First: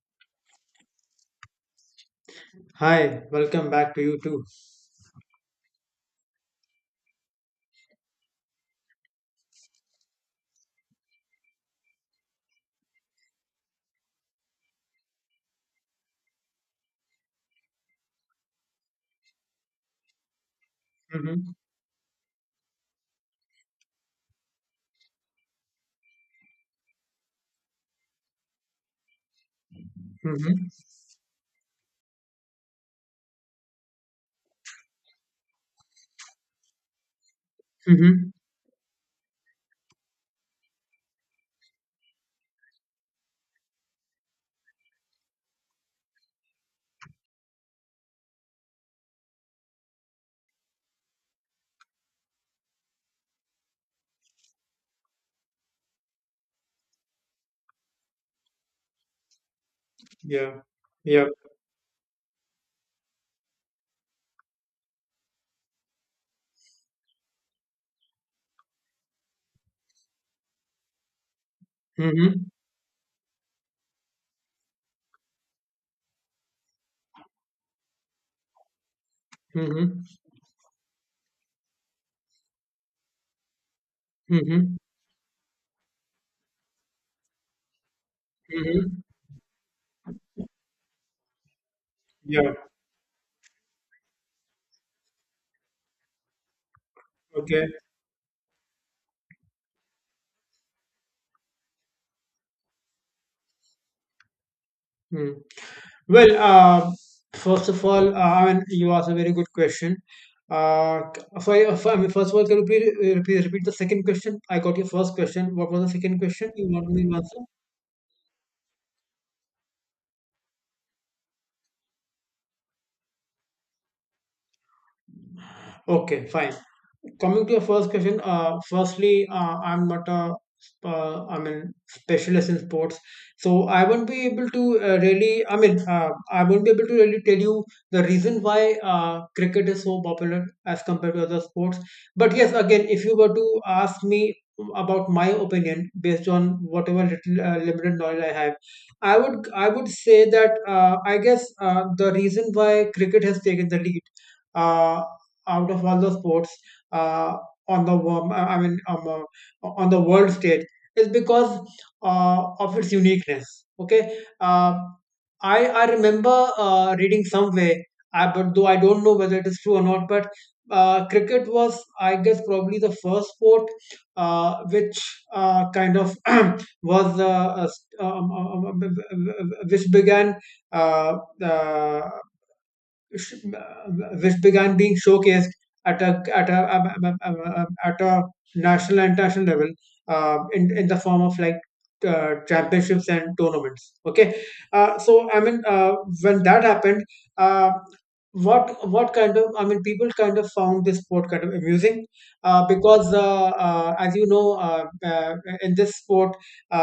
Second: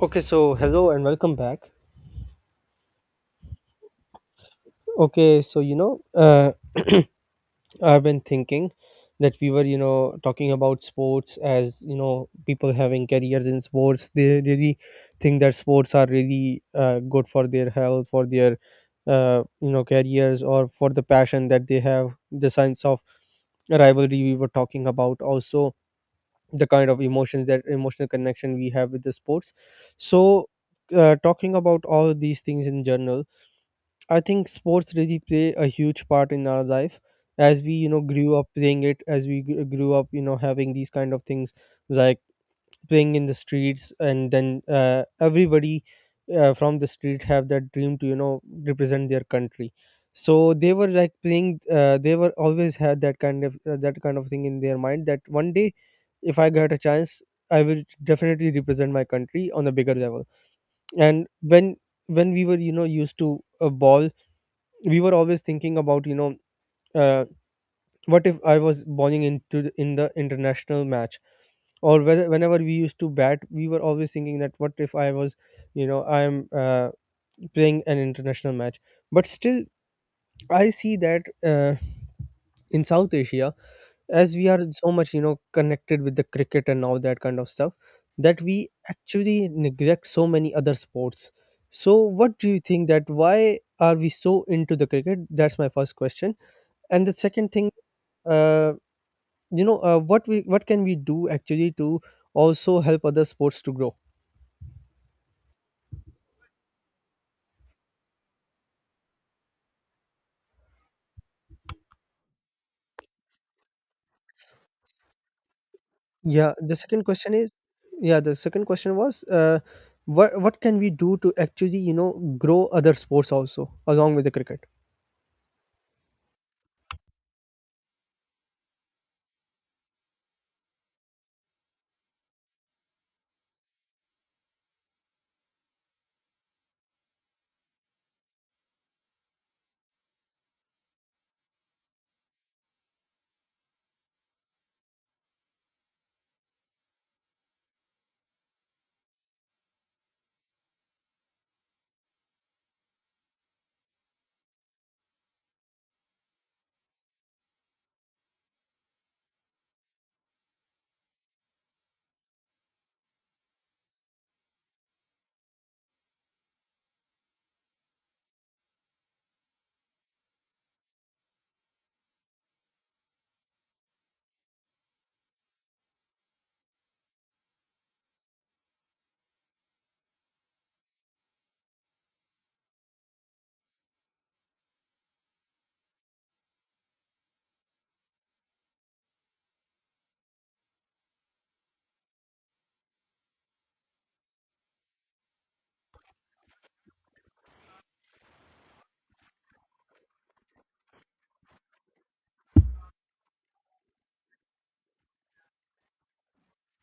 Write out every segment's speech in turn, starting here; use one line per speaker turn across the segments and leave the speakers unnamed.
Okay, so hello and welcome back.
Hi, welcome back to you too.
Okay, I've been thinking that we were, talking about sports. As you know, people having careers in sports, they really think that sports are really good for their health, for their careers, or for the passion
Mm-hmm.
that they have. The science of rivalry we were talking about, also the kind of emotions, that emotional connection we have with the sports. So,
Mm-hmm.
talking about all these things in general, I think sports really play a huge part in our life, as we
Mm-hmm.
grew up playing it, as we grew up having these kind of things like playing in the streets, and then everybody from the street have that dream to represent their country. So they were like playing, they were always had that kind of thing in their mind that one day if I get a chance, I will definitely represent my country on a bigger level.
Yeah.
And
Yeah.
when we were used to a ball, we were always thinking about, uh, what if I was bowling into in the international match. Or whether,
Mm-hmm.
whenever we used to bat, we were always thinking that, what if I was, you know I'm playing an international match. But still
Mm-hmm.
I see that in south asia, as we are
Mm-hmm.
so much connected with the cricket and all that kind of stuff, that we
Mm-hmm.
actually neglect so many other sports. So what do
Yeah.
you think, that why are we so into the cricket? That's my first question. And the second thing,
Okay.
uh, what can we do actually to also help other sports to grow?
Mm. Well, first of all, I mean, you asked a very good question. I mean, first of all, can you please repeat the second question? I got your first question. What was the second question
Yeah,
you
the
wanted
second
me to
question
answer?
is, yeah, the second question was, what can we do to actually grow other sports also along with the cricket?
Okay, fine. Coming to your first question, firstly, I'm not a I mean specialist in sports, so I won't be able to really, I mean, I won't be able to really tell you the reason why cricket is so popular as compared to other sports. But yes, again, if you were to ask me about my opinion based on whatever little limited knowledge I have, I would say that I guess the reason why cricket has taken the lead, uh, out of all the sports, uh, on the wo- I mean on the world stage, is because of its uniqueness. Okay. I remember reading somewhere, but though I don't know whether it is true or not, but cricket was, I guess, probably the first sport which kind of was s- which began uh, uh, sh- which began being showcased at a at a at a national and international level, in the form of like championships and tournaments. Okay. So I mean, when that happened, uh, what kind of, I mean, people kind of found this sport kind of amusing, because as you know, in this sport uh,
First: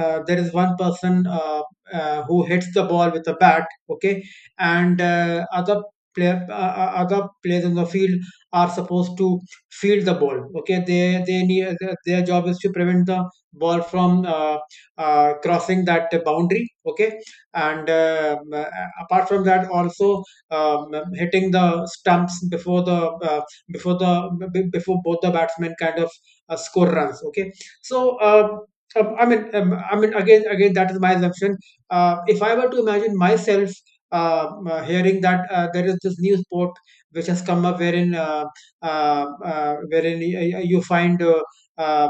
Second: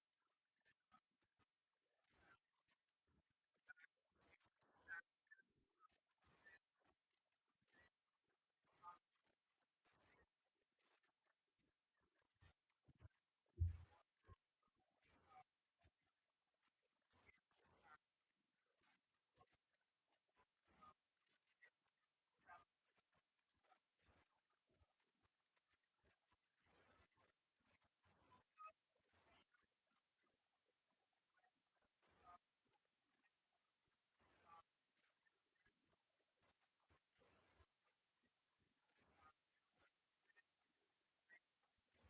there is one person who hits the ball with a bat. Okay, and player uh, other players in the field are supposed to field the ball. Okay, they need their job is to prevent the ball from crossing that boundary. Okay. And apart from that also, um, hitting the stumps before the uh, before the before both the batsmen kind of score runs. Okay. So I mean, again, that is my assumption. If I were to imagine myself hearing that there is this new sport which has come up, wherein wherein you find uh,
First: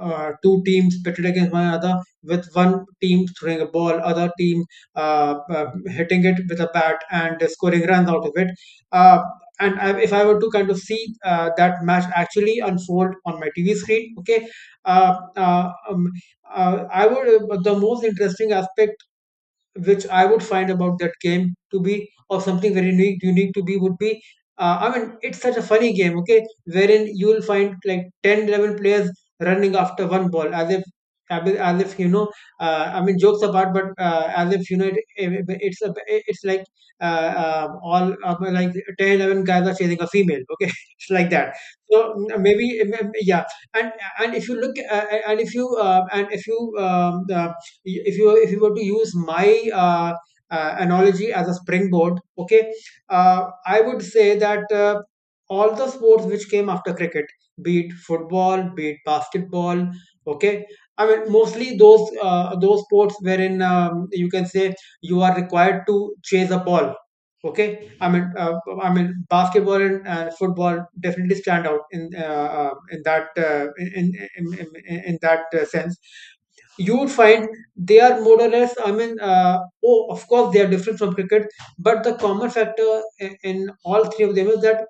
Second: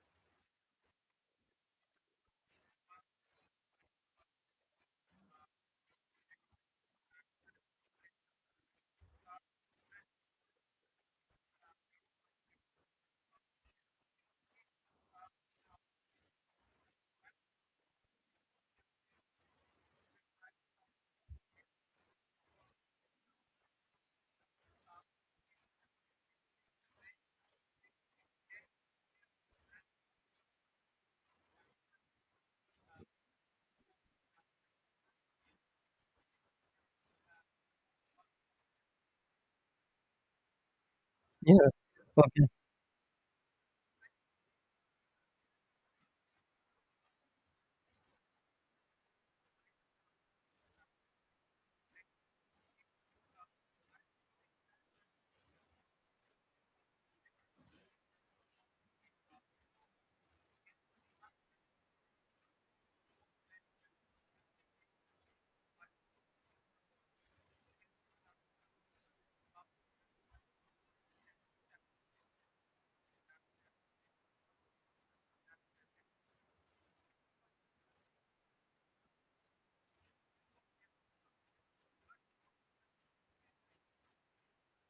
two teams pitted against one another, with one team throwing a ball, other team hitting it with a bat and scoring runs out of it, uh, and if I were to kind of see that match actually unfold on my TV screen. Okay, uh, uh, um, I would, the most interesting aspect which I would find about that game to be, or something very unique to be, would be I mean, it's such a funny game. Okay, wherein you will find like 10, 11 players running after one ball, as if, as if you know, I mean, jokes apart, but as if you know, it's like uh, all, like, 10, 11 guys are chasing a female, okay, it's like that.
Yeah,
So,
okay.
yeah. And and if you look, and if you if you, if you were to use my analogy as a springboard, okay, I would say that all the sports which came after cricket, be it football, be it basketball, okay, I mean mostly those, those sports wherein, you can say, you are required to chase a ball. Okay, I mean, basketball and football definitely stand out in that sense, you would find they are more or less, I mean, oh, of course they are different from cricket, but the common factor in all three of them is that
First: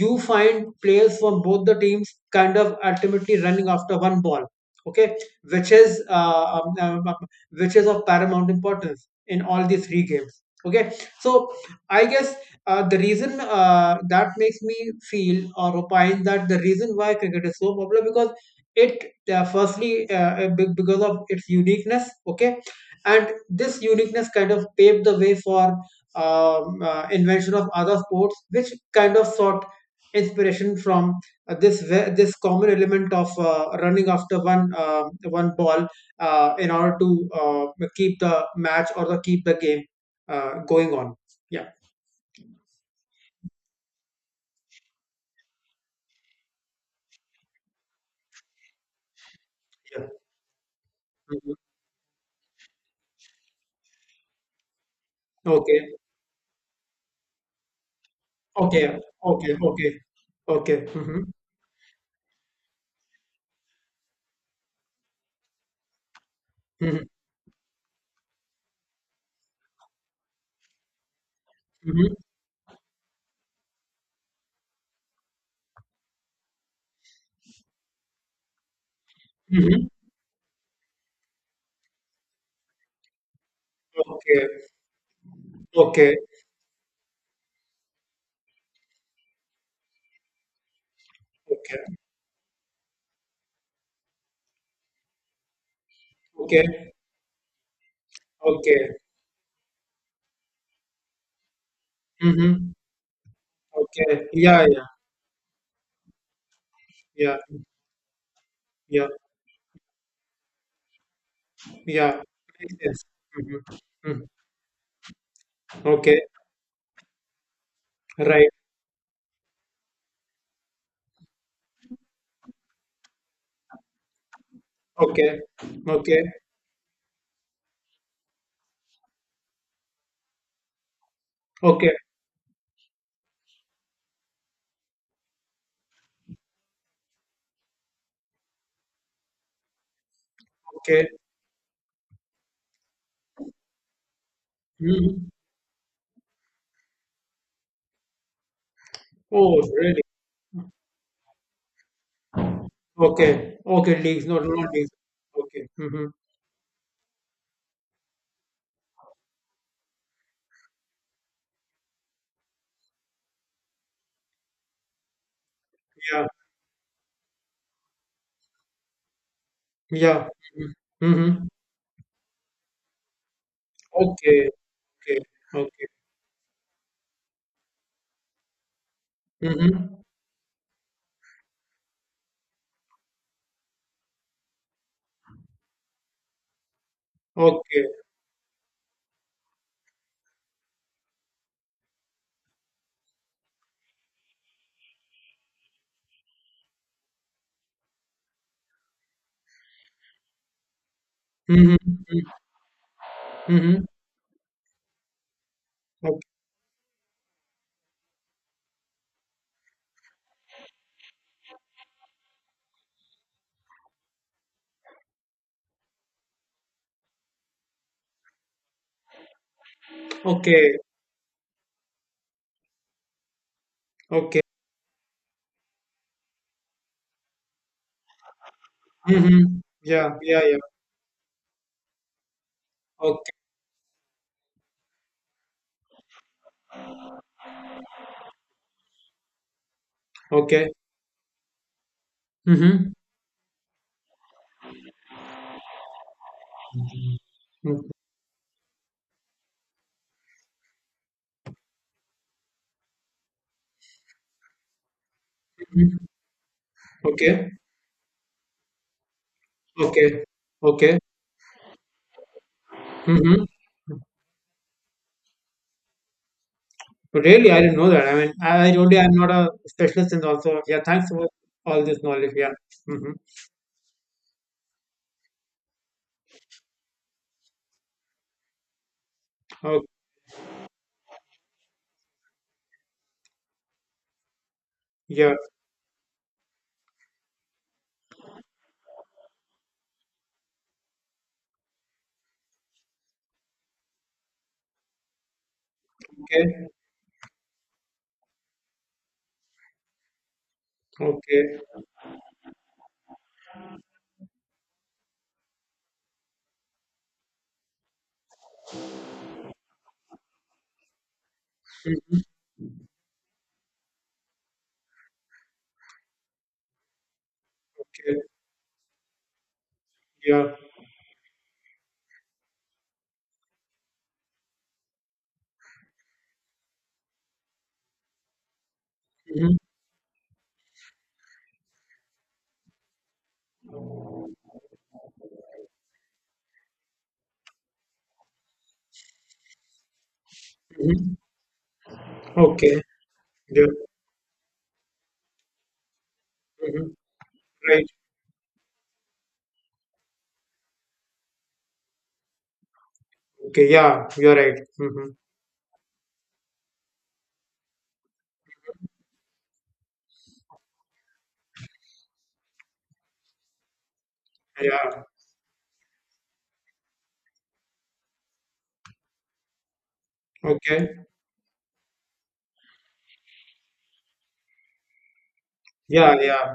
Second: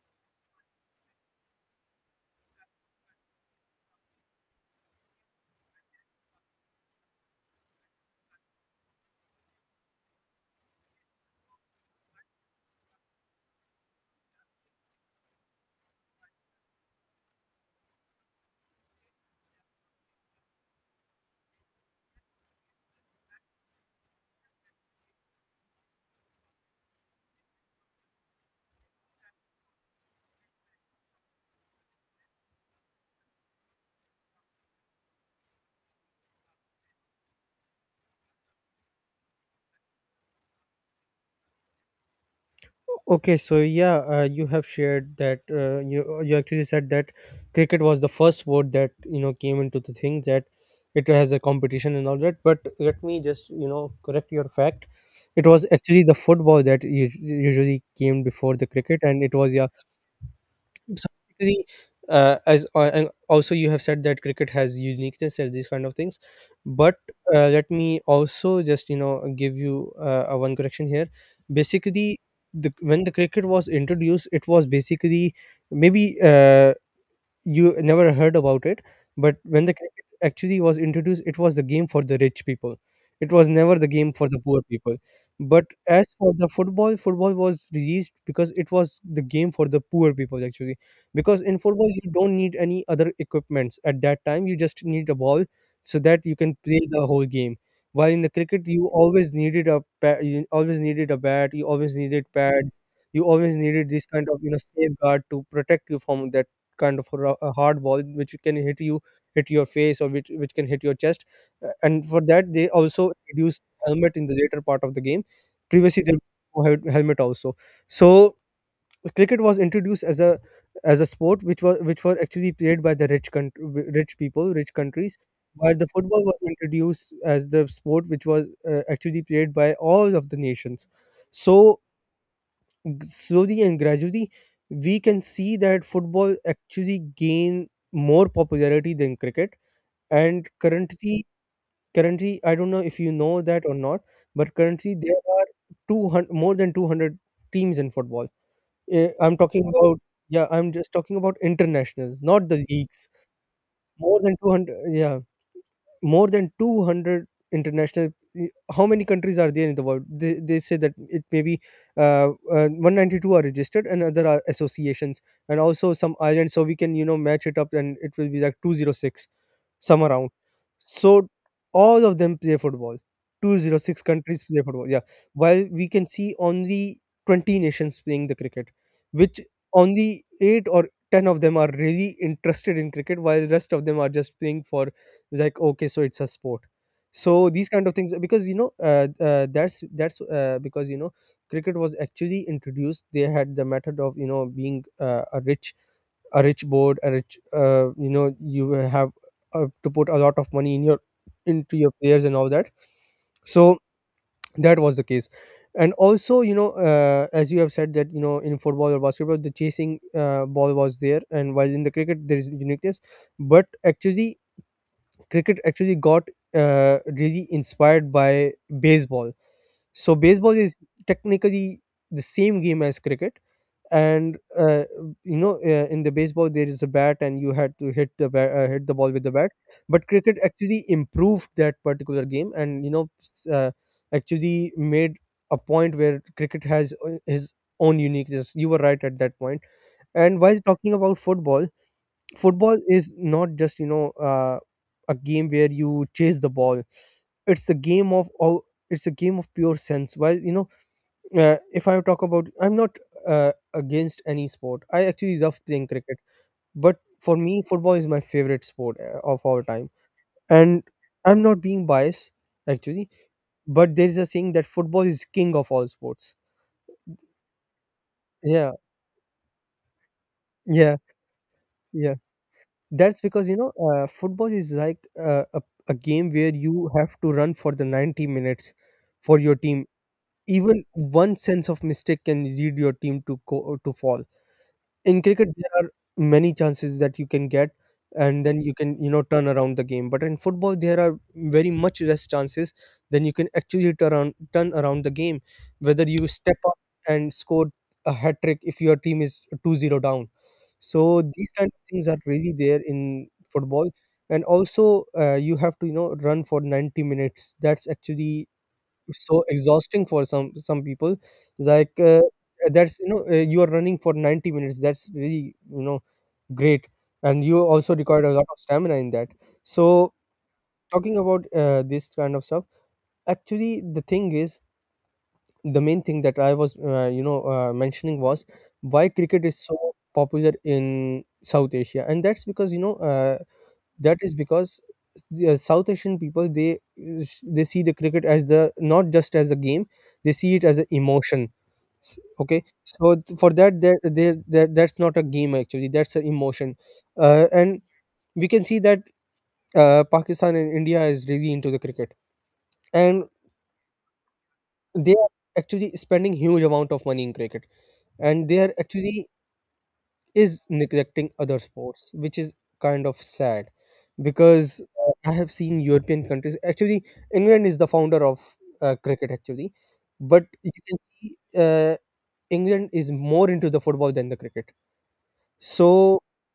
you find players from both the teams kind of ultimately running after one ball. Okay, which is uh, um, um, um, which is of paramount importance in all these three games. Okay, so I guess the reason that makes me feel or opine that the reason why cricket is so popular, because it, firstly because of its uniqueness. Okay, and this uniqueness kind of paved the way for invention of other sports which kind of sought inspiration from this common element of running after one one ball, in order to keep the match or the keep the game going on. Yeah,
Okay, so yeah, you have shared that, you actually said that cricket was the first sport that, you know, came into the
yeah.
thing, that it has a
Mhm.
competition and all that. But let me just, you know, correct your fact. It was
Okay,
actually the football that usually came before the
okay,
cricket, and it
okay,
was, yeah.
okay, okay.
So
Hmm,
basically, as and also you have said that cricket has uniqueness and these kind of things, but
hmm,
let me also just, you know, give you a one correction here. Basically, the when the cricket was introduced, it was basically, maybe, you never heard about it, but when the
hmm.
cricket actually was introduced, it was the game for the rich people. It was never the game for the
Okay.
poor people. But as
Okay,
for the football, football was released because it was the game for the poor people, actually, because in football
okay,
you don't need any other equipments at that time. You just need a ball, so that you can play
okay,
the whole game. While in the cricket, you
okay.
always needed a you always needed a bat, you always needed
Mm-hmm.
pads, you always needed this
Okay.
kind of, you know,
Yeah, yeah,
safeguard to protect you from that kind of a,
yeah,
a hard ball which can hit you,
yeah,
hit your face, or which can hit your chest. And
yeah.
for that, they
Makes sense.
also introduced
Mm-hmm.
helmet
Mm.
in the later part of the game. Previously there
Okay.
was no helmet also. So
Right.
cricket was introduced as a sport which was, which were actually played by the rich country, rich people, rich countries,
Okay.
while the
Okay.
football was introduced as the sport which was actually played by all of the nations. So
Okay.
slowly and gradually, we can see that football actually gain more popularity than cricket. And
Okay.
currently I don't know if you know that or not, but currently there
Mm-hmm.
are 200, more than 200 teams in football. Eh, I'm
Oh,
talking about,
really?
yeah, I'm just talking about internationals, not the leagues.
Okay. Okay.
More
Leagues.
than
Not
200,
leagues.
yeah,
Okay. Mm-hmm.
more than 200 international. Eh, how many countries are there in the world? They say that it may be 192 are registered and other are associations, and also some
Yeah.
islands, so we can, you know, match it up and it will be like 206 summer
Yeah.
round.
Mm-hmm.
So
Mm-hmm.
all of them play football. 206 countries
Okay.
play football, yeah.
Okay.
While
Okay.
we can see only 20 nations playing the cricket, which
Mm-hmm.
only 8 or 10 of them are really interested in cricket, while the rest of them are just playing for, like, okay, so it's a sport. So these
Okay.
kind of things, because you know, that's because you know, cricket was actually introduced. They had the method of, you know, being a rich, a rich board, a rich, you know, you have to put a lot of money in your, into your players
Mm-hmm.
and all that. So
Mm-hmm.
that was the case. And
Okay.
also, you know, as you have said that, you know, in football or basketball, the chasing ball was there, and while in the cricket there is uniqueness. But actually cricket actually got really inspired by baseball. So baseball is
Okay.
technically the same game as cricket. And
Okay.
You know, in the baseball there is a bat and you had to hit hit the ball with the bat.
Mm-hmm.
But
Yeah.
cricket
Yeah. Yeah.
actually improved that particular game and, you know,
Okay.
actually made a point where cricket has his own uniqueness. You were right at that point. And while
Okay.
talking about football, football
Mm-hmm.
is not just, you know, a game where you chase the ball. It's a game of all. It's a game of pure sense. While, you know, if I talk about, I'm not against any sport. I actually love playing cricket, but for
Okay.
me, football is my favorite sport of all time.
Okay.
And
Okay.
I'm not being biased, actually,
Mm-hmm.
but there is a saying that football is king of all sports.
Really, I didn't know that. I mean, I
Yeah,
told you I'm not a specialist in also. Yeah,
yeah,
thanks for all this
yeah.
knowledge. Yeah. Mm-hmm.
That's because, you know, football is like a game where you have to run for the 90 minutes for your team.
Okay.
Even one sense of mistake can lead your team to go to fall. In
Yeah.
cricket there are many chances that you can get, and then you can, you know, turn around the game. But in football there are very much less chances then you can actually turn around the game, whether you step
Okay.
up and score a hat trick if your team is 2-0 down. So these
Okay.
kind of things are really there in football. And also you have to, you know, run for 90 minutes. That's actually, it's so exhausting for some people. It's like
Mhm.
that's, you know, you are running for 90 minutes. That's really, you know, great. And you also
Okay.
require a lot of stamina in that. So
Yeah.
talking about this kind of stuff, actually the thing is, the main thing that I was, mentioning was, why cricket
Mm-hmm.
is so popular in south asia. And that's because, you know, that is because the South Asian people, they see the cricket as the not just as a game, they see it as an
Mm-hmm.
emotion. Okay,
Okay.
so for
Yeah.
that, there that that's not a game actually. That's an emotion.
Mm-hmm.
And
Right.
we can see that Pakistan and India is really into the cricket, and
Okay. Yeah. You're right. Mm-hmm.
they are actually spending huge amount of money in cricket, and they are actually is neglecting other sports, which is kind of sad, because
Yeah.
I have seen European countries. Actually, England is the founder of cricket, actually, but you can
Okay.
see England is more into the football than the cricket.
Yeah.
So
Yeah.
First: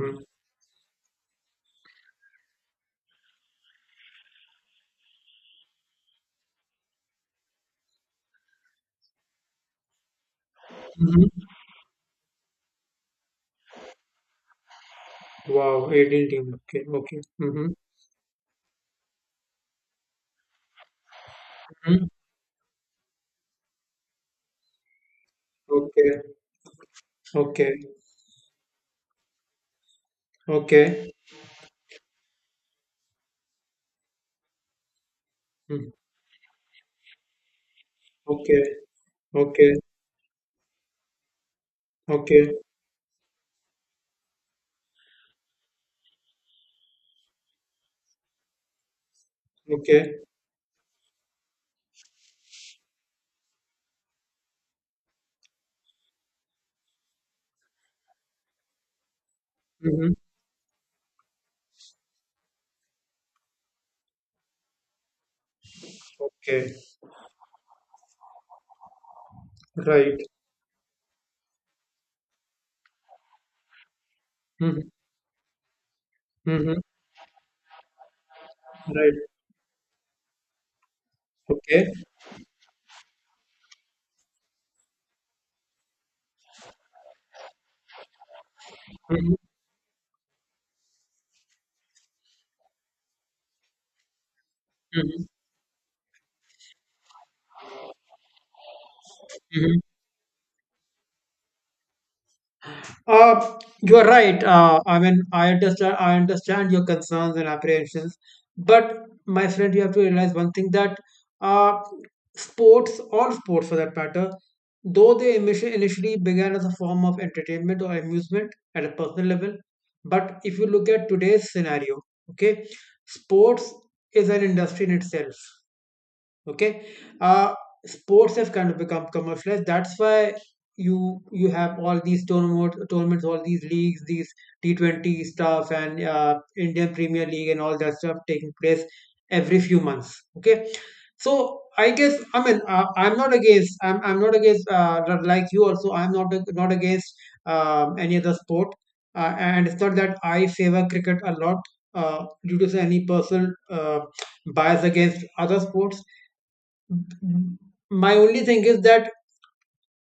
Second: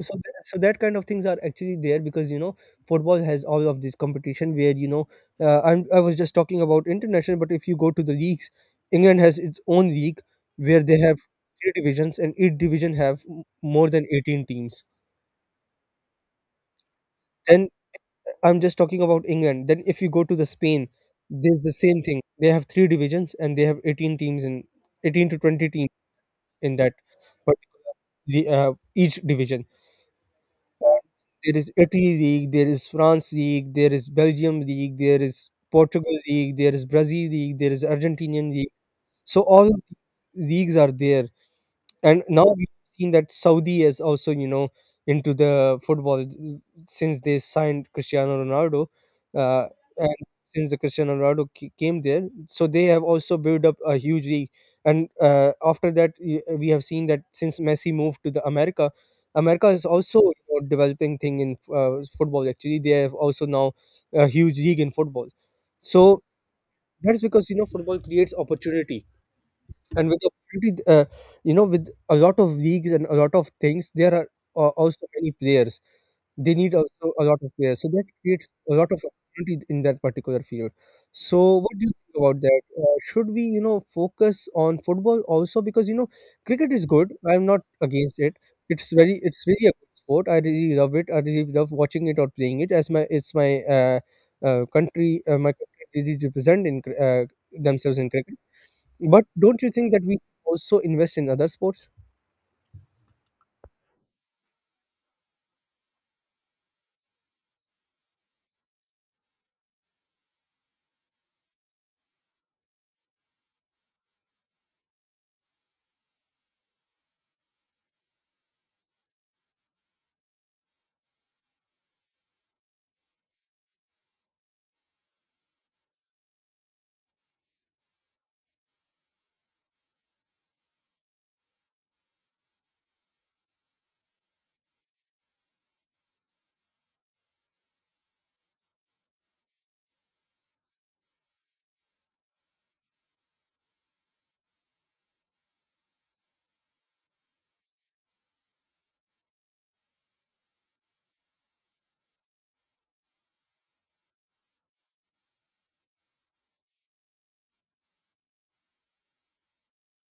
so that kind of things are actually there, because you know football has all of this competition, where you know I was just talking about international. But if you go to the leagues, england has its own league where they have
Mm-hmm.
three divisions, and each division have more than 18 teams.
Wow. 18 team. Okay. Okay.
Then
Mm-hmm.
I'm just talking about england. Then if you go to the spain, there's the same
Mm-hmm.
thing. They have three divisions and they have 18 teams in, 18 to 20 teams
Okay.
in that. But
Okay.
the each division,
Okay.
there is Italy league, there is France league, there is Belgium league, there is
Mm.
Portugal league, there is Brazil league, there is Argentinian
Okay,
league. So all
okay,
of these leagues are there. And now
okay,
we've seen that Saudi is also, you know, into the football since they signed Cristiano Ronaldo. uh, and
okay.
since the Cristiano Ronaldo came there, so they have also built up a huge league. And after that, we have seen that since Messi moved to the America, America is
Mm-hmm.
also developing thing in football. Actually, they have also now a huge league in football. So
Okay,
that's because football creates opportunity, and with
right.
opportunity, with a lot of leagues and a lot of things, there are
Mm-hmm.
also many players. They need
Mm-hmm.
also a lot of players, so that creates a lot of
Right.
opportunity in that particular field. So, what do
Okay.
you think about that? Should we, focus on football also? Because cricket is good. I'm not against it. It's very,
Mm-hmm.
it's really a good sport. I really love it. I really love watching it or playing it. It's my country, my country really represent themselves in cricket. But don't you
Mm-hmm.
think that we also invest in other sports?
You are right. I mean, I understand. I understand your concerns and apprehensions, but my friend, you have to realize one thing, that uh, sports, all sports for that matter, though they initially began as a form of entertainment or amusement at a personal level, but if you look at today's scenario, okay, sports is an industry in itself. Okay. uh Sports have kind of become commercialized. That's why you have all these tournaments, all these leagues, these T20 stuff, and Indian Premier League and all that stuff taking place every few months. Okay, so I guess, I mean, I'm not against, like you, also I'm not against any other sport, and it's not that I favor cricket a lot due to any personal bias against other sports. Mm-hmm. My only thing is that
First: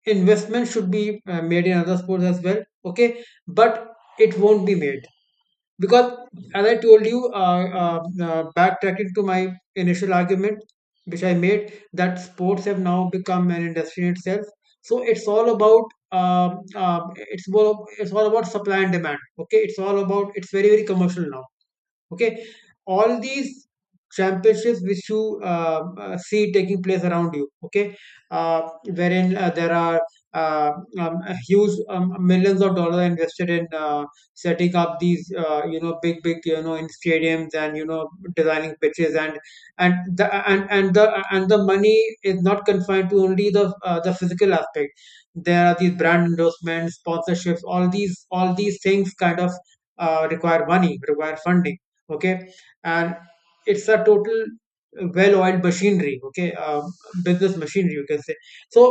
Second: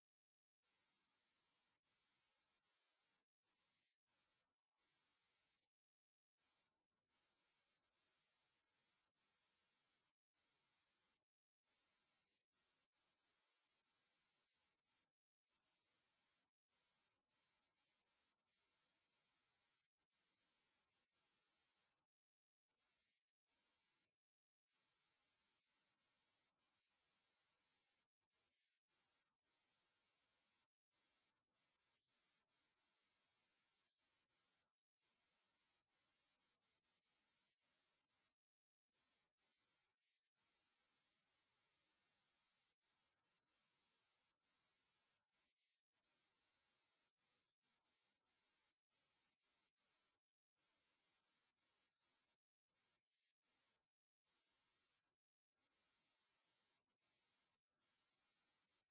investment should be made in other sports as well. Okay, but it won't be made because, as I told you, backtracking to my initial argument, which I made, that sports have now become an industry in itself, so it's all about it's all about supply and demand. Okay, it's all about, it's very, very commercial now. Okay, all these championships which you see taking place around you, okay, uh, wherein there are uh, um, huge, millions of dollars invested in setting up these, you know, big big, you know, in stadiums, and, you know, designing pitches. And the money is not confined to only the, the physical aspect. There are these brand endorsements, sponsorships, all these, all these things kind of require money, require funding. Okay. And it's a total well-oiled machinery. Okay, business machinery, you can say. So,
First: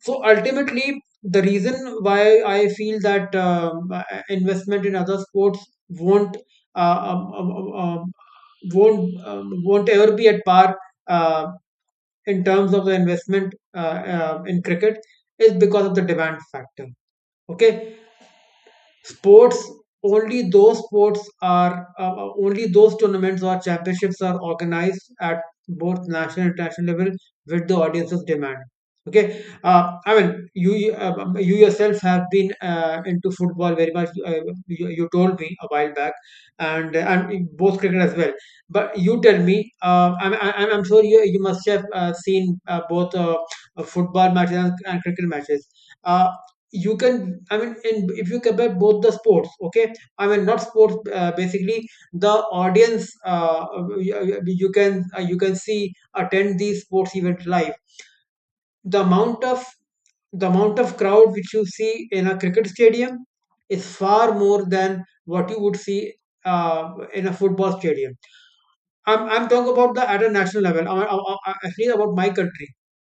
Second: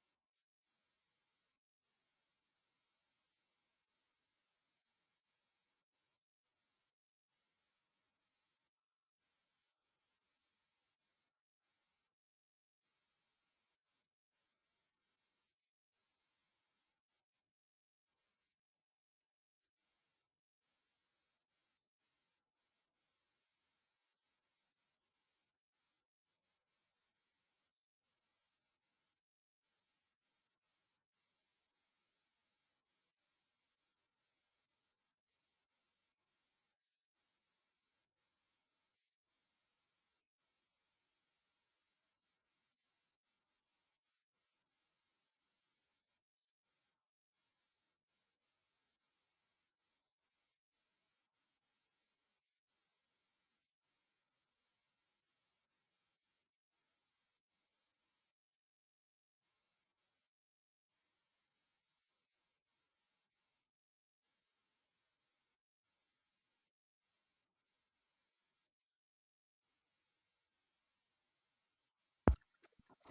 so ultimately, the reason why I feel that investment in other sports won't uh, um, um, um, um, won't ever be at par uh, in terms of the investment, in cricket, is because of the demand factor. Okay. Sports, only those sports are only those tournaments or championships are organized at both national and international level with the audience's demand. Okay, I mean, you yourself have been into football very much. You told me a while back, and in both cricket as well. But you tell me, I'm sure you must have seen both, football matches and cricket matches. Uh, you can, I mean, and if you compare both the sports, okay, I mean, not sports, basically the audience, you can, you can see, attend these sports event live. the amount of the amount of crowd which you see in a cricket stadium is far more than what you would see in a football stadium. I'm talking about the at a national level. I feel about my country,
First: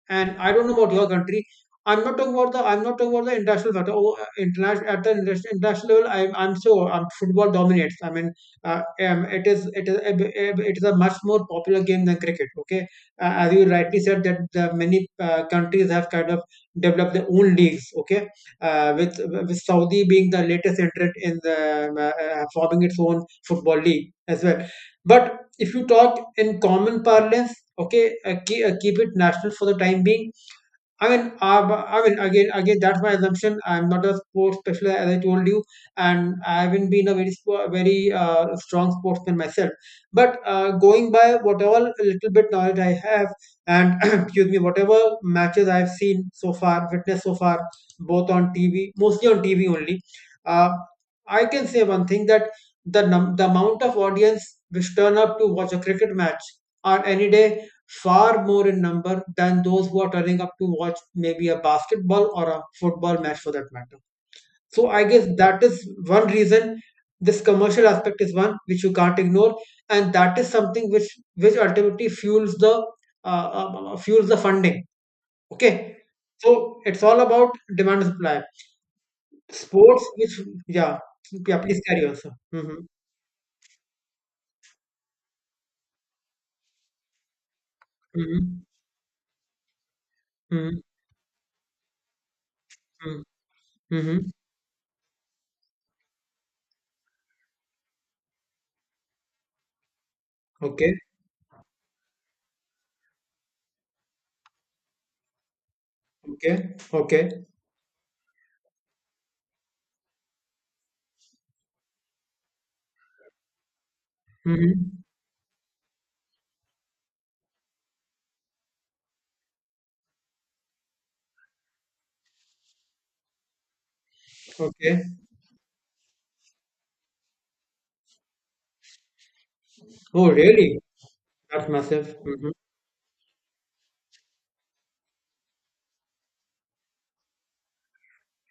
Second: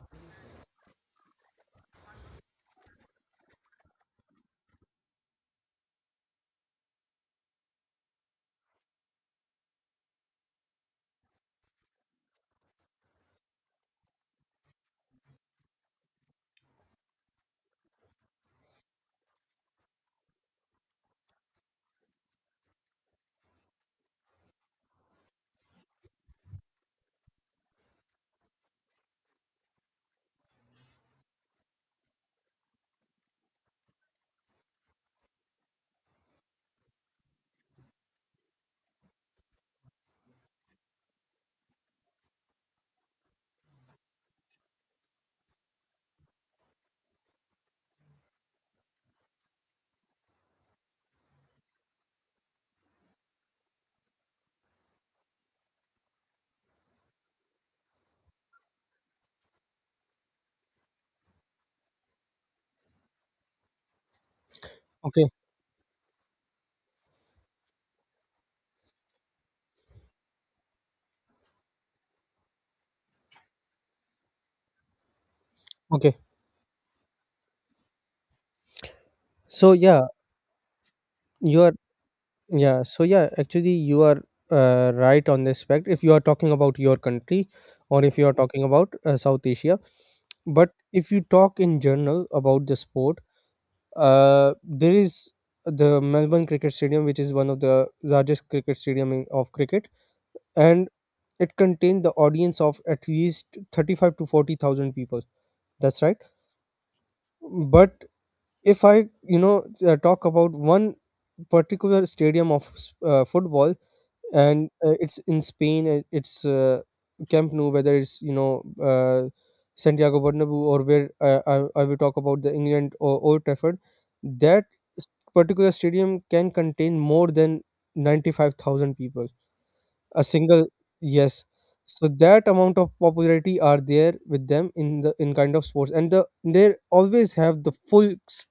and I don't know about your country. I'm not talking about the international factor. Oh, international at the interna- international level, I'm sure football dominates. I mean, uh, it is a b- it is a much more popular game than cricket. Okay, as you rightly said that the many countries have kind of developed their own leagues. Okay, uh, with with Saudi being the latest entrant in the forming its own football league as well. But if you talk in common parlance, okay, keep it national for the time being. I mean, I mean, again, that's my assumption. I'm not a sports specialist, as I told you, and I haven't been a very, spo- very strong sportsman myself. But going by whatever little bit knowledge I have, and excuse me, whatever matches I've seen so far, witnessed so far, both on TV, mostly on TV only, uh, I can say one thing that the amount of audience which turn up to watch a cricket match on any day far more in number than those who are turning up to watch maybe a basketball or a football match for that matter. So I
Okay,
guess that is one reason this commercial aspect is one which you can't ignore, and that is something which ultimately fuels the funding. Okay,
okay.
so it's all about demand and supply.
So
Sports,
yeah,
which yeah, yeah,
you are
please carry on, sir.
yeah.
Mm-hmm.
So yeah, actually you are right on this fact. If you are talking about your country, or if you are
Mm-hmm.
talking about South Asia, but
Mm-hmm.
if you talk in general about the sport,
Mm-hmm. Mm-hmm.
there is the Melbourne Cricket Stadium, which is one of the largest cricket stadium of cricket, and
Okay.
it contained the audience of at least 35 to 40,000 people. That's right.
Okay. Okay.
But if I, talk about one particular stadium of football, and
Mm-hmm.
it's in Spain, it's Camp Nou, whether it's, Santiago Bernabeu, or where I will talk about the England or Old Trafford, that
Okay.
s- particular stadium can contain more than 95,000 people a
Oh,
single
really?
yes.
That's
So
massive.
that
Hmm.
amount of popularity are there with them in the in kind of sports, and they always have the full s-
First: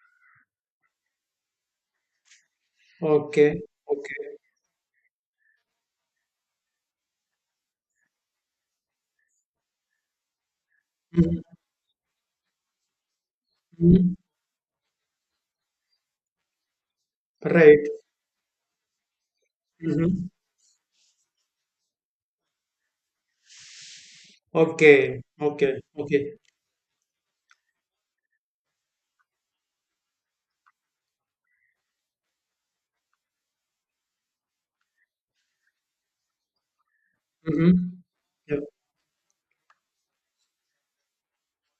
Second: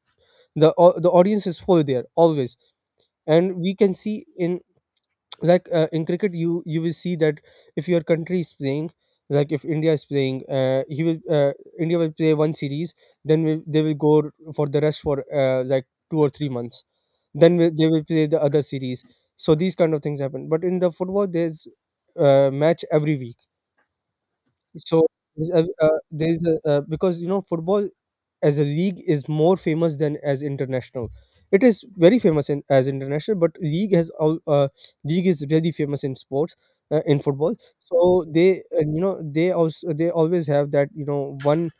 the au- the audience is full there always. And
Okay.
we can
Okay.
see in, in cricket, you will see that if your country is playing, like if India is playing, he will
Mhm.
india will play one series, then will they will
Mhm.
go for the rest for, like, 2 or 3 months, then will they
Right.
will play the other series. So these kind of things
Hmm.
happen, but in the football there's match every week. So
Okay. Okay. Okay.
because football as a league is more famous than as international. It is very famous as international, but league has all league is really famous in sports, in football.
Hmm.
So
Yep.
they always have that,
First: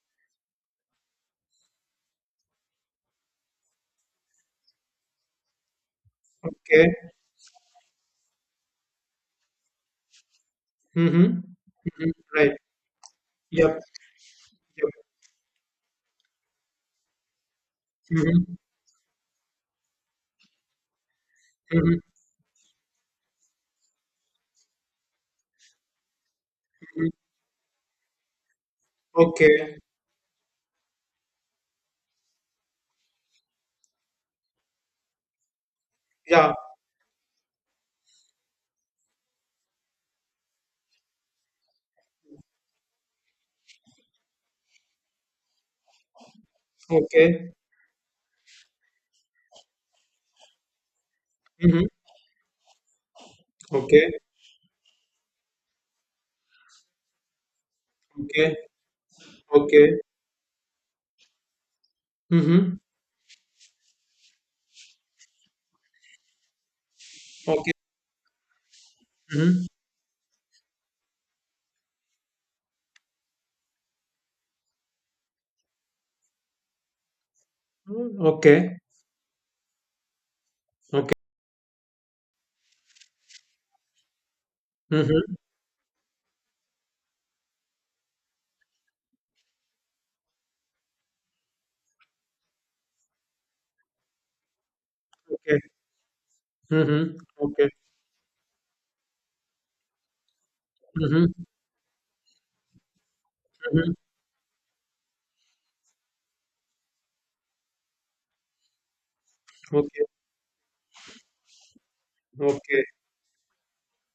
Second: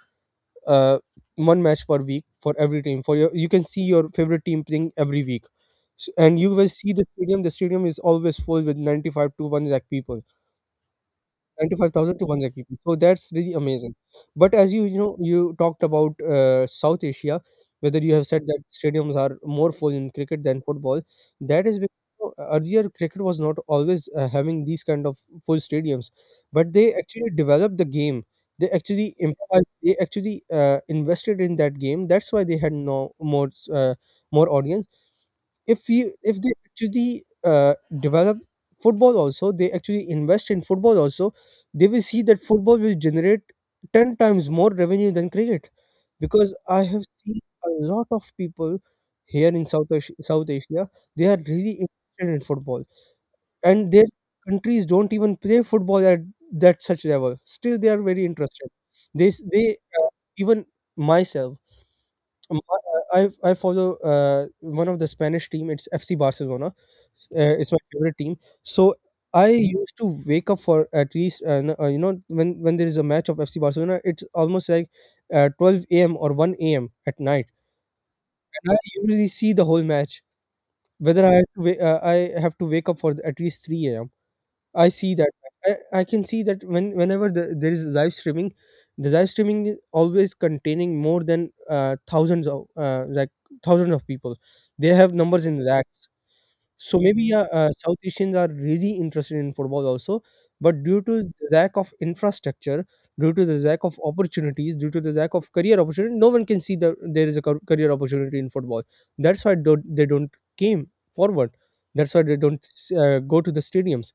uh, one match per week for every team. For your you can see your favorite team playing every week, S and you will see
Okay.
the stadium. The stadium is always full with 95 to one lakh people,
Hmm. Hmm.
95,000 to 1 lakh
Right.
people. So that's really
Yep.
amazing. But as you
Yep.
you know you talked about South Asia, whether you have said
Hmm.
that stadiums are more full in cricket than football, that is because
Hmm.
earlier cricket was not always having these kind of full stadiums, but they
Hmm.
actually developed the game. They actually improvised.
Okay.
They actually invested in that game. That's why they had more uh, more audience. If you if
Yeah.
they actually develop football also, they actually invest in football also, they will see that football will generate 10 times more revenue than cricket, because I have seen
Okay.
a lot of people here in South Asia. They are really
Hmm.
interested in football, and their
Okay.
countries don't even play football at that such level. Still they are very
Okay.
interested. They
Okay.
uh, even myself, um,
Hmm.
I I I follow uh, one of the Spanish team. It's FC Barcelona. It's
Okay.
my favorite team. So I
Hmm.
used to wake up for at least when there is a match of FC Barcelona, it's almost like 12 a.m. or 1 a.m. at night, and I
Okay.
usually see the whole match.
Okay.
Whether I I have to wake up for at least 3 a.m., I see that.
Hmm.
I can see that whenever there is live streaming, the live streaming is always containing more than thousands of, thousands of people. They have numbers
Okay.
in lakhs. So
Hmm.
maybe yeah,
Okay.
South Asians are really interested in football also, but due to
Hmm.
the lack of infrastructure, due to the lack
Hmm.
of opportunities, due to the lack of career opportunity, no one can see that there is a career opportunity in football. That's why don't,
Okay.
they don't came forward. That's why they don't
Okay.
go to the stadiums.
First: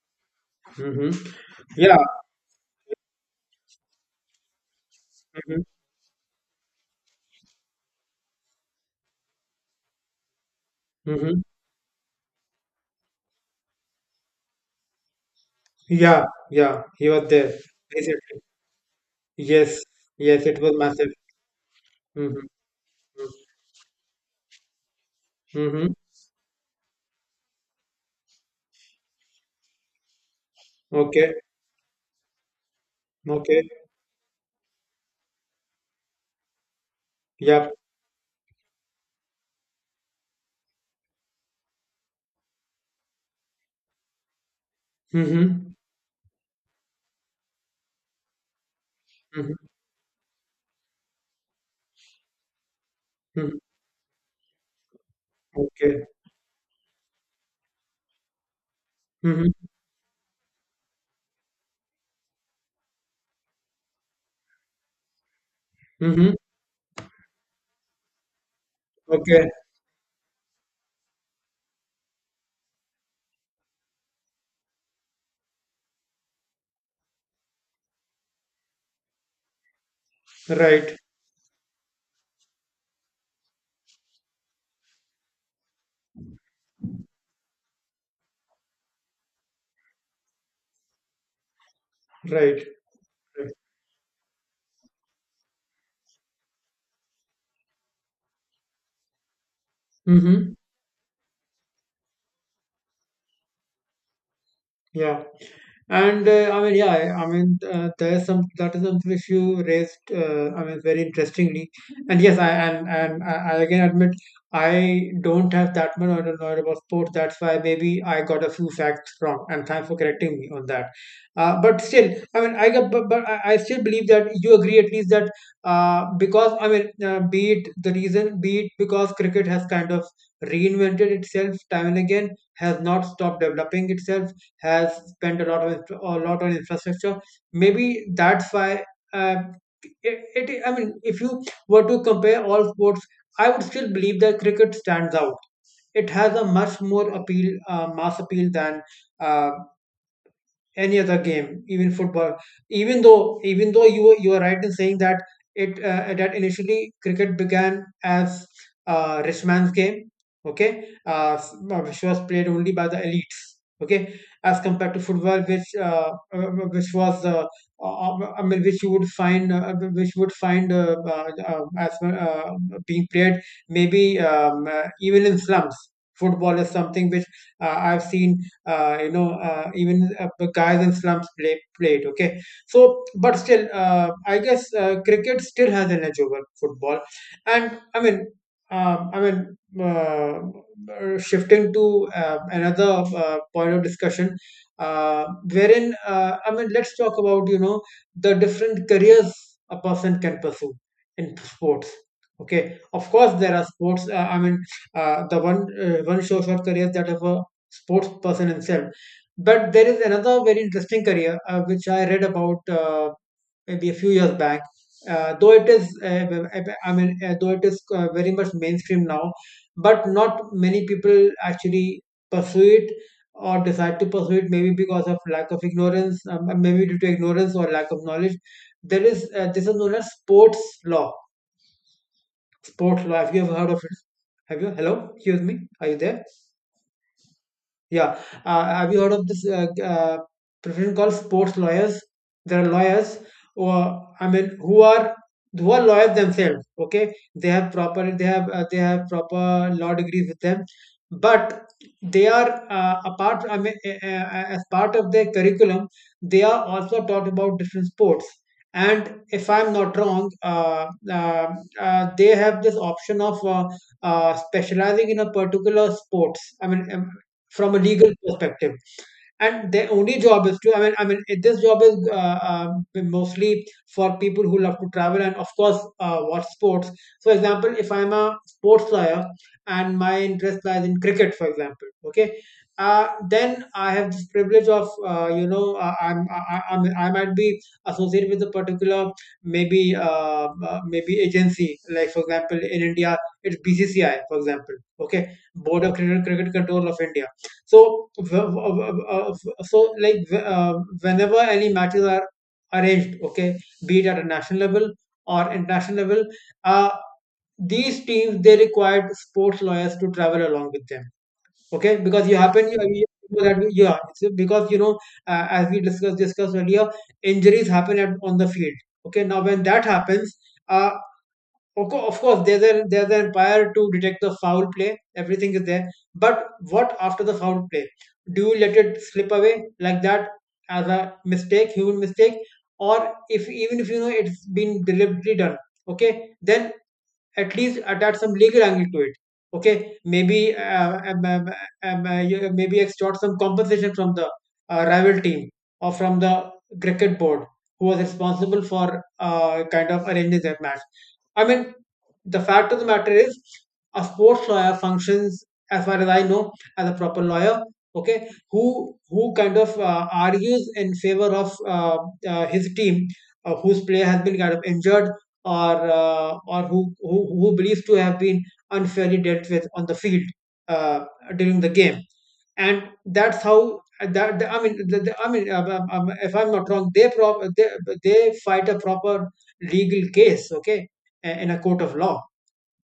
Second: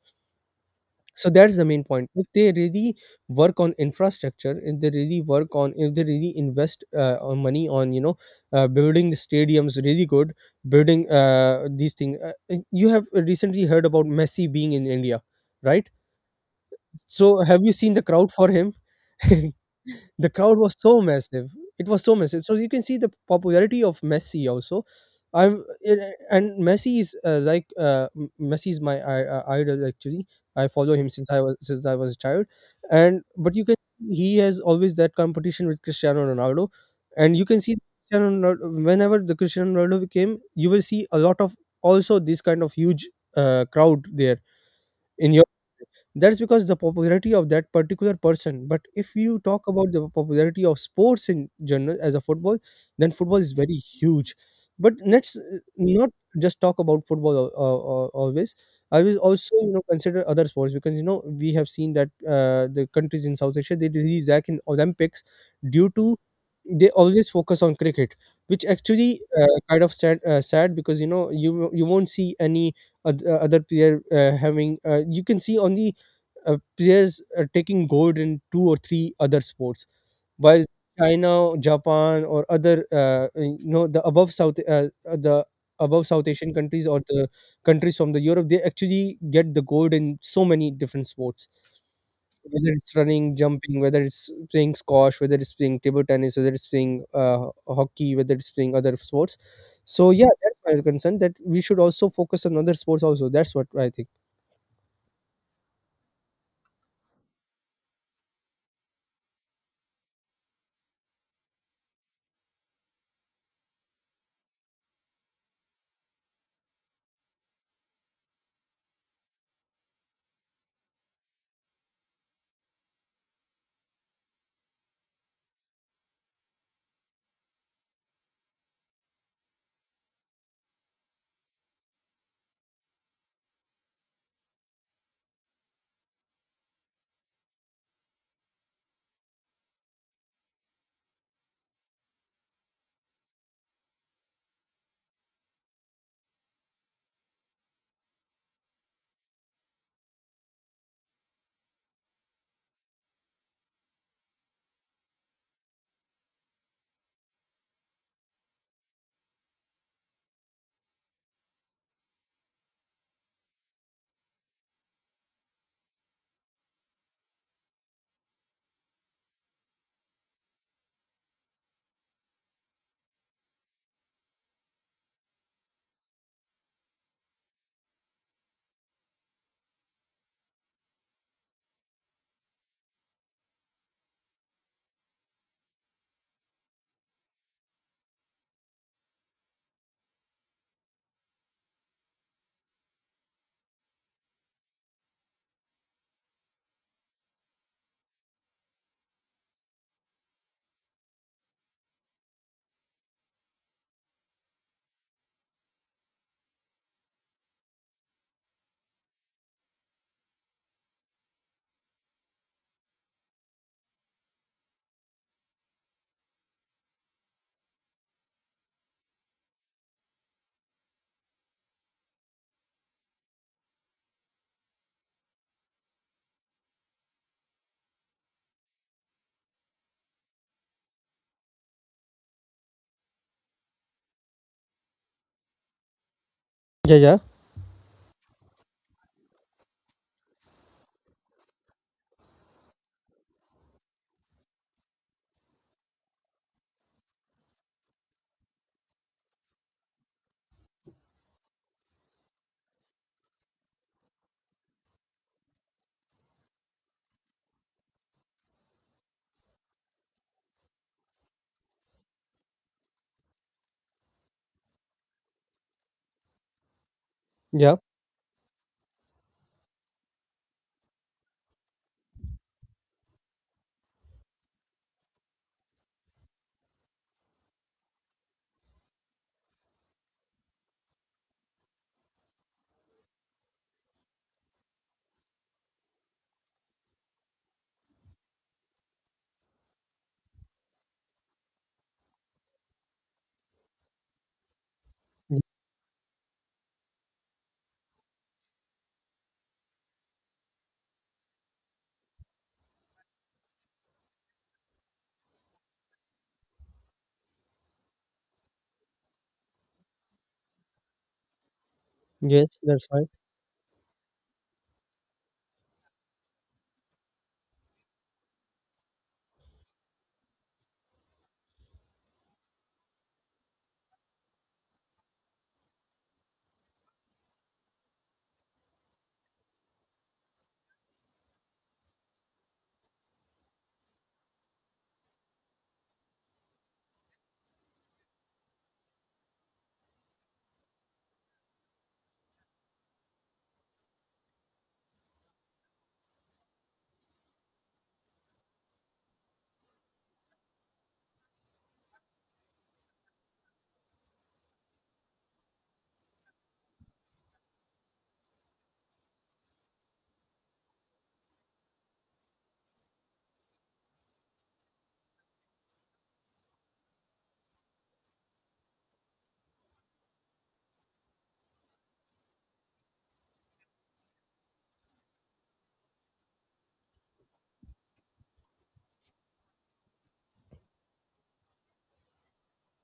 Hmm.
So that's the main
Yeah.
point. If they really work on infrastructure, if they really work
Hmm.
on, if they really invest on money on, building the stadiums really good, building
Hmm.
these things. You have recently heard about Messi being in India, right?
Yeah. Yeah. He was
So
there.
have you seen the crowd
Basically.
for him?
Yes.
The
Yes.
crowd
It was
was so
massive.
massive. It was so massive.
Mm-hmm.
So you can see the popularity of Messi also. I'm
Mm-hmm.
it- and Messi is, like, Messi is my idol, actually. I follow him since
Okay.
I was since I was a child, and but you
Okay.
can he has always that competition with Cristiano Ronaldo, and you can
Yeah.
see Cristiano Ronaldo, whenever the Cristiano Ronaldo came, you will see a lot of also this kind of huge crowd there in your
Mm-hmm.
that's because the popularity of that particular person. But if you
Mm-hmm.
talk about the popularity of sports in general as a football, then football is
Hmm.
very huge. But let's
Okay.
not just talk about football always. I will
Mm-hmm.
also, consider other sports, because we have seen that the countries in South Asia, they release Zach in Olympics due to,
Mm-hmm.
they always focus on cricket, which actually
Okay.
kind of sad, sad, because you won't see any other player having, you can see only players taking gold in two or three other sports, while
Right.
China, Japan, or other, the above south, the above South Asian countries, or the countries from the Europe, they actually get the gold in so many different sports,
Right.
whether it's running,
Right.
jumping, whether it's playing squash, whether it's playing table tennis, whether it's playing hockey, whether it's playing other sports. So yeah,
Mm-hmm.
that's my concern, that we should also focus on other sports also. That's what I think.
Yeah. And I mean, yeah, I mean, there's some that is something which you raised. I mean, very interestingly, and yes, I again admit I don't have that much knowledge about sports. That's why maybe I got a few facts wrong, and thanks for correcting me on that. But still, I mean, I get- but I still believe that you agree at least that because I mean, be it the reason, be it because cricket has kind of reinvented itself time and again, has not stopped developing itself has spent a a lot on infrastructure. Maybe that's why uh, it, it. I mean, if you were to compare all sports, I would still believe that cricket stands out. It has a much more appeal, mass appeal than uh, any other game, even football. Even though you are right in saying that it that initially cricket began as a rich man's game, okay, which was played only by the elites, okay, as compared to football, which was I mean, which you would find which would find as uh, being played maybe even in slums. Football is something which I've seen you know even the guys in slums play it. Okay, so but still I guess cricket still has an edge over football, and I mean I mean shifting to another point of discussion, uh, wherein I mean let's talk about you know the different careers a person can pursue in sports. Okay, of course there are sports I mean the one one shows your careers that have a sports person himself. But there is another very interesting career which I read about maybe a few years back. Though it is, I mean, though it is very much mainstream now, but not many people actually pursue it or decide to pursue it. Maybe because of lack of ignorance, maybe due to ignorance or lack of knowledge. There is this is known as sports law. Sports law. Have you ever heard of it? Have you? Hello, excuse me. Are you there?
Yeah, yeah,
Yeah. Have you heard of this profession called sports lawyers? There are lawyers or I mean, who are lawyers themselves. Okay, they have proper law degrees with them, but they are apart. I mean, as part of their curriculum, they are also taught about different sports. And if I'm not wrong, uh, they have this option of specializing in a particular sports. I mean, from
yeah.
a legal perspective, and their only job is to this job is mostly for people who love to travel and of course watch sports. For example, if I'm a sports lawyer and my interest lies in cricket, for example, okay, uh, then I have this privilege of you know I'm I might be associated with a particular maybe maybe agency, like for example in India, it's BCCI, for example. Okay,
y-
board of cricket, cricket control of India. So, so like uh, whenever any matches are arranged, okay, be it at a national level or international level, uh, these teams they required sports lawyers to travel along with them. Okay, because
Yes, that's
you
right.
know that yeah, it's because you know as we discussed earlier, injuries happen on the field. Okay, now when that happens. Uh, of course, there's an umpire to detect the foul play. Everything is there. But what after the foul play? Do you let it slip away like that as a mistake, human mistake, or if even if you know it's been deliberately done, okay, then at least attach some legal angle to it. Okay, maybe maybe extort some compensation from the rival team or from the cricket board who was responsible for kind of arranging that match. I mean, the fact of the matter is, a sports lawyer functions, as far as I know, as a proper lawyer. Okay, who kind of argues in favor of his team, whose player has been kind of injured, or who believes to have been unfairly dealt with on the field uh, during the game, and that's how I mean I mean if I'm not wrong, they fight a proper legal case. Okay, in a court of law,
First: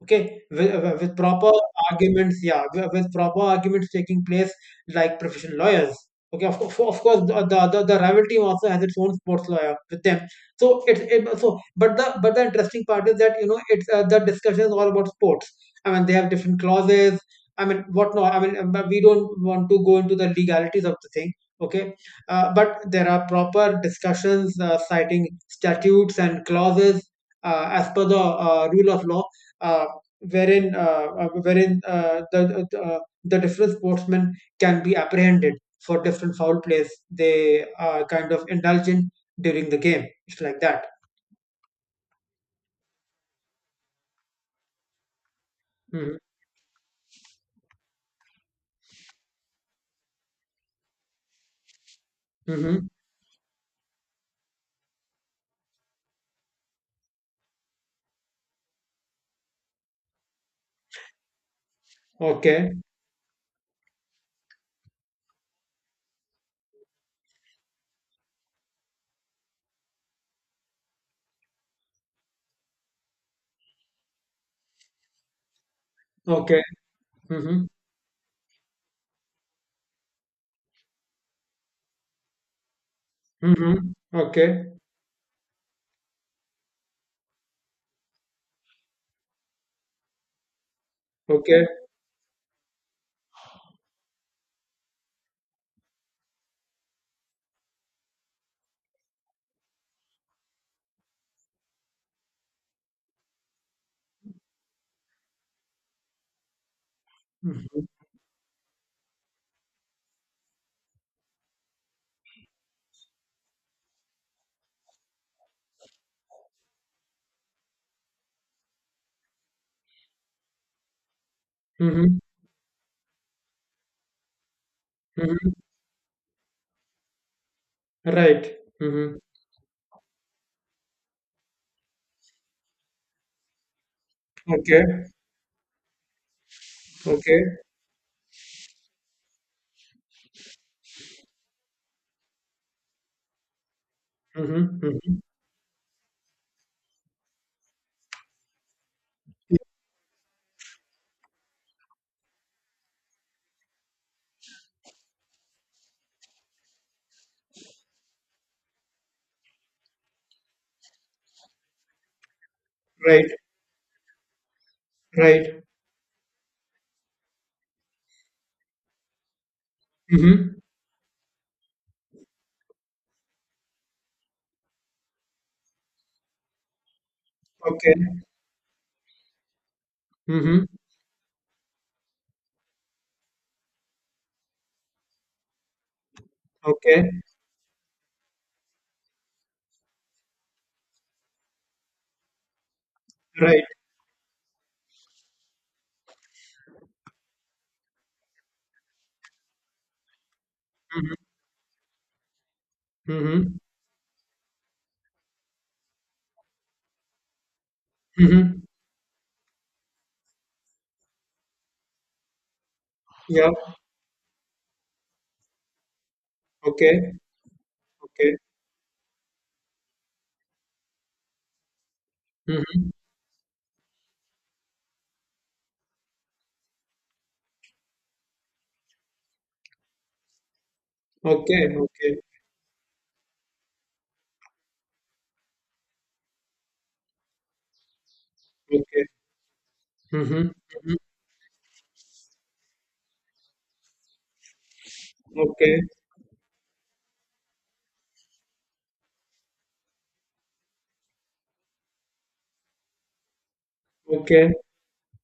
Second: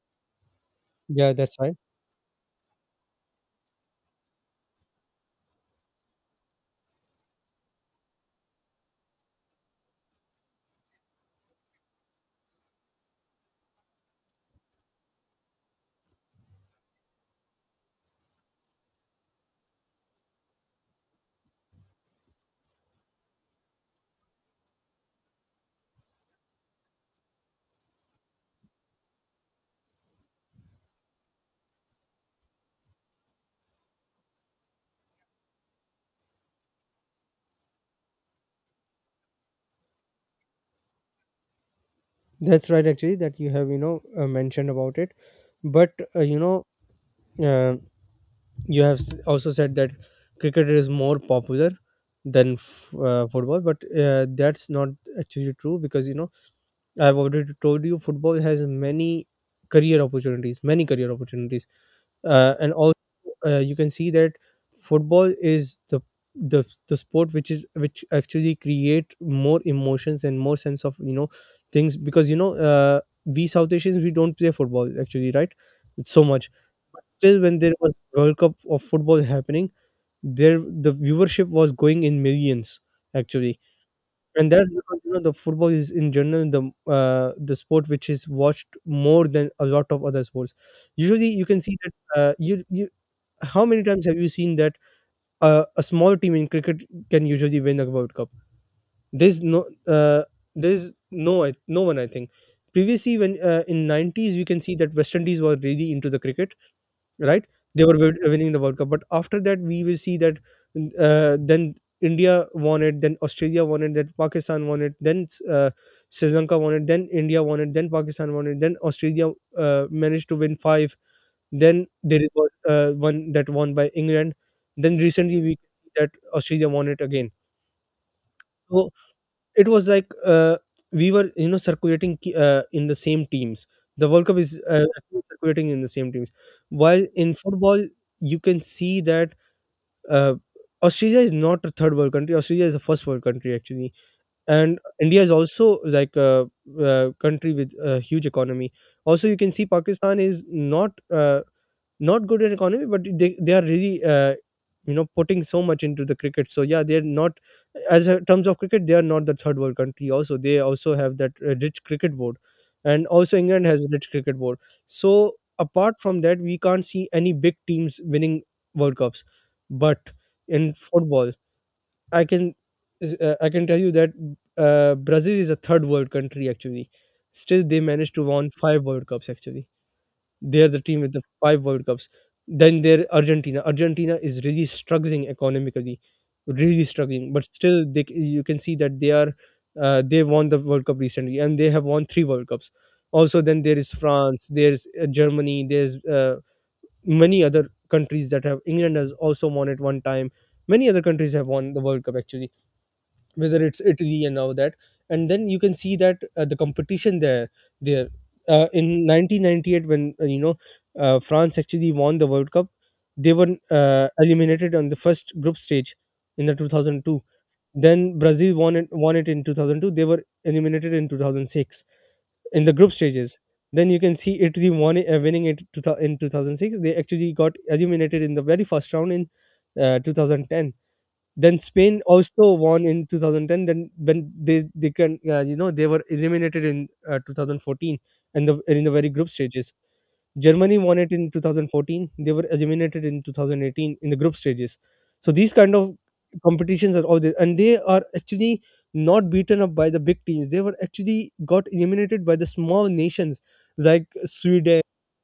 okay, with
Yeah,
proper
that's right.
arguments, yeah, with proper arguments taking place like professional lawyers. Okay, of course the rival team also has its own sports lawyer with them, so so but the interesting part is that you know it's the discussion is all about sports. I mean they have different clauses, I mean what not, I mean but we don't want to go into the legalities of the thing. Okay, but there are proper discussions citing statutes and clauses as per the rule of law, uh, wherein the different sportsmen can be apprehended for different foul plays they are kind of indulge in during the game. It's like that.
That's right, actually, that you have, mentioned about it. But,
Hmm.
uh, you have also said that cricket is more popular than
Hmm.
football, but that's not actually true, because, I've already told you, football has many career opportunities, many career opportunities. uh,
Okay.
and also, you can see that football is the sport which is which actually create more emotions and more sense of, things, because we South Asians, we don't play football, actually, right? It's so much.
Okay.
But still, when
Hmm.
there was World Cup of football happening there, the viewership was going in millions, actually.
Hmm.
And that's
Okay.
because, the football is in general the sport which is watched more than a lot of other sports. Usually you can
Okay.
see that, you, you how many times have you seen that a small team in cricket can usually win a World Cup? There's no, uh, there's no, no one I think. Previously, when in 90s we can see that West Indies were really into the cricket, right? They
Hmm.
were winning the World Cup, but after that we will see that, then India won it, then Australia won it, then Pakistan won it, then Sri Lanka won it, then India won it, then Pakistan won it, then Australia managed to win five. Then
Hmm.
there was one that won by England. Then recently
Hmm.
we can see that Australia won it again.
Right.
So
Hmm.
it was like, we were, circulating, in the same teams. The World Cup is
Okay.
actually circulating in the same teams. While in
Okay.
football, you can see that, uh, Australia is not a third world country. Australia is a first world country, actually, and
Hmm. Hmm.
India is also like a country with a huge economy. Also, you can see Pakistan is not not good in economy, but they are really putting so much into the cricket. So yeah, they're not as a terms of cricket, they are not the third world country. Also they also have that rich cricket board, and
Right.
also england has a rich cricket board, so
Right.
apart from that we can't see any big teams winning world cups. But
Hmm.
in football, i can I can tell you that brazil is a third world country actually. Still they
Okay.
managed to won five world cups actually.
Hmm.
They're the team with the five World Cups. Then there Argentina. Argentina is really struggling economically, really
Okay.
struggling. But still, you can see that they are they won the World Cup recently, and they have won three World Cups. Also, then
Right.
there is France. There's Germany. There's many other countries that have England has also won it one time. Many other
Hmm.
countries have won the World Cup actually,
Hmm.
whether it's Italy and all that. And then you can see that the competition there
Hmm.
in 1998 when France actually won the World Cup, they
Yeah.
were eliminated on the first group stage in the
Okay,
2002. Then
okay.
Brazil won it in 2002. They were eliminated in 2006 in the
Mm-hmm.
group stages. Then you can see Italy won it, winning it two thou- in 2006. They actually got eliminated in the very first round in 2010. Then
Okay,
Spain
okay,
also won in 2010. Then when they can they were eliminated in 2014, and the in the
okay.
very group stages.
Mm-hmm.
Germany
Mm-hmm.
won it in 2014. They were eliminated in 2018 in the group stages. So these kind
Okay,
of competitions are all there, and they are actually not beaten up by the big teams. They were actually got eliminated by the small nations like
okay,
Sweden,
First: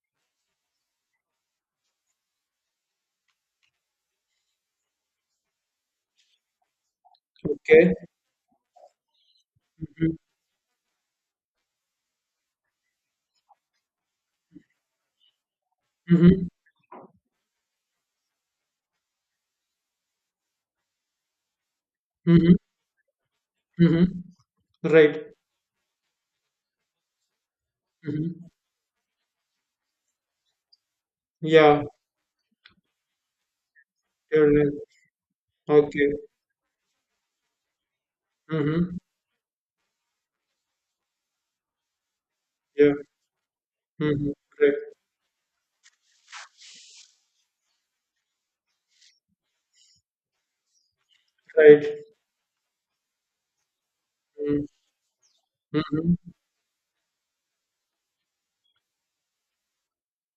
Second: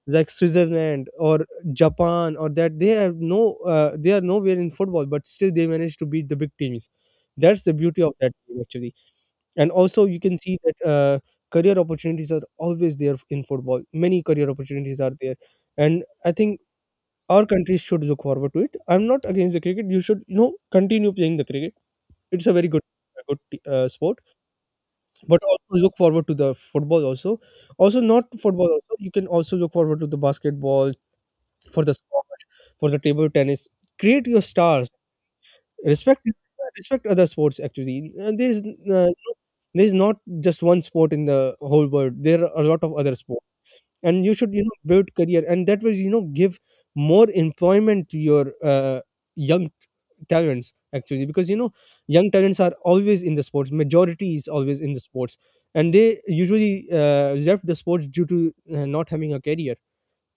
like Switzerland, or Japan, or that they have no, they are nowhere in football, but still they managed to beat the big teams. That's the
okay.
beauty of that game, actually. And also
Mm-hmm.
you can see that career opportunities are always there in football, many career opportunities are there. And I
Mm-hmm.
think our country should look forward to it. I'm not against the cricket, you should you know continue playing the cricket. It's
Mm-hmm.
a very good sport,
Mm-hmm. Right.
but also look forward to the football also. Also not
Mm-hmm.
football also, you can also look forward to the basketball,
Yeah,
for the squash, for the table tennis. Create your
you're right.
stars,
Okay.
respect respect other sports actually.
Mm-hmm.
Uh, there's not just one sport in the whole world, there are a lot of
Yeah.
other sports, and
Mm-hmm.
you should you
Right.
know build career, and that will you know give more employment to your young talents actually, because you know
Right.
young talents are always in the sports, majority is
Mm-hmm.
always in the sports. And they
Mm-hmm.
usually left the sports due to not having a career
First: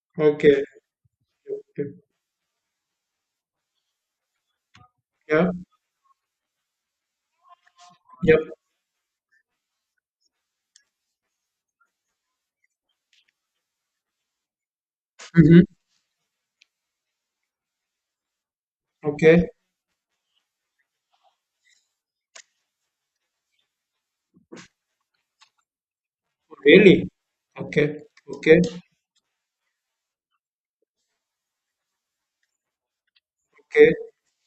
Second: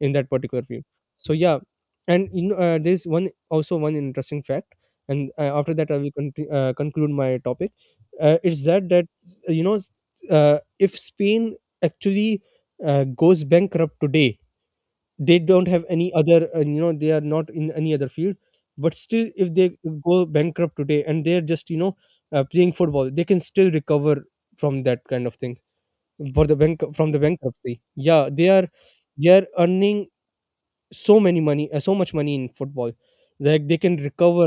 in that
Okay.
particular field. So yeah.
Okay.
And you know, there's one also one interesting fact, and
Yeah.
after that i will conclude my topic.
Yep.
It's that you know if spain actually goes bankrupt today, they
Mm-hmm.
don't have any other they are not in any other field. But still
Okay.
if they go bankrupt today and they're just you know playing football, they can still recover from that kind of thing, for the bank,
Really?
from the bankruptcy.
Okay.
Yeah, they
Okay.
are, they are earning so many money, so much money in football, like they
Okay.
can recover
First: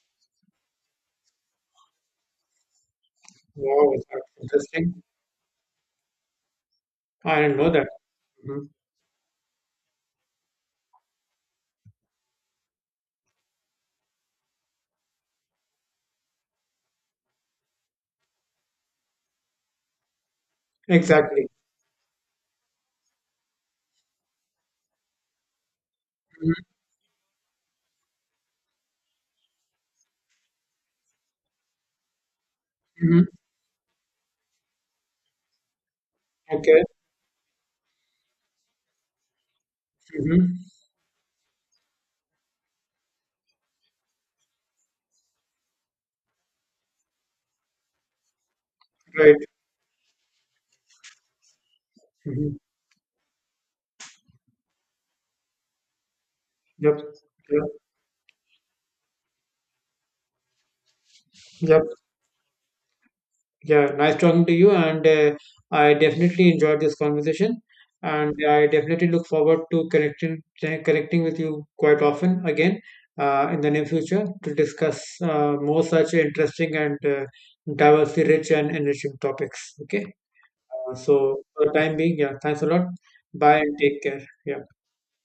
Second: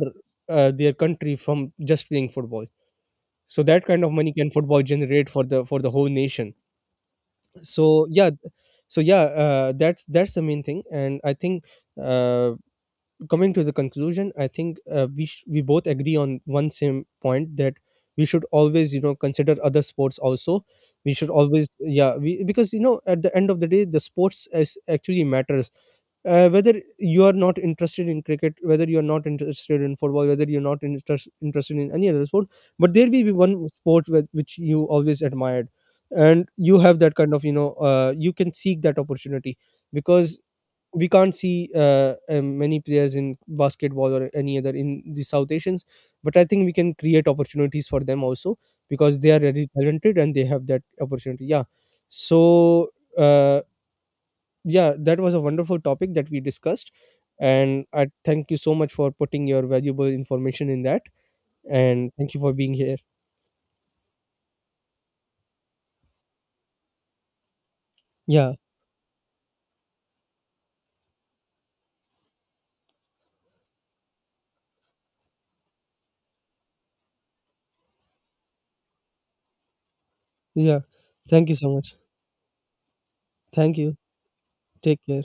their country from just playing football. So that
Wow,
kind of
that's
money can football
interesting.
generate for the whole nation.
I didn't know that.
So yeah.
Mhm.
So yeah, that's the main thing. And I think uh, coming to the conclusion, I think we both agree on one same point that we should always you know consider other sports also. We should
Exactly.
always, yeah we, because you know at the end of the day the sports is actually matters, whether you are not interested in cricket, whether you are not interested in football, whether you're not interested in any other sport, but there will
Mhm.
be one sport which you always admired, and you
Okay.
have that kind of you know you can seek that opportunity. Because
Hmm.
we can't see many players in basketball or any other in the South Asians, but I think we can create opportunities for them also because they are
Right.
very talented and they have that opportunity. Yeah,
Hmm.
so. Uh, yeah, that was a wonderful topic that we discussed,
Yep. Yep.
and I thank you so much for putting your valuable information in that,
Yep.
and thank you for being here.
Yeah. Nice talking to you, and I definitely enjoyed this conversation, and
yeah
I definitely look forward to connecting with you quite often again in the near future to discuss more such interesting and diversity rich and enriching topics. Okay.
yeah
So
Thank you
for the
so
time
much.
being, yeah. Thanks a lot. Bye and
Thank you.
take care. Yeah.
Take care.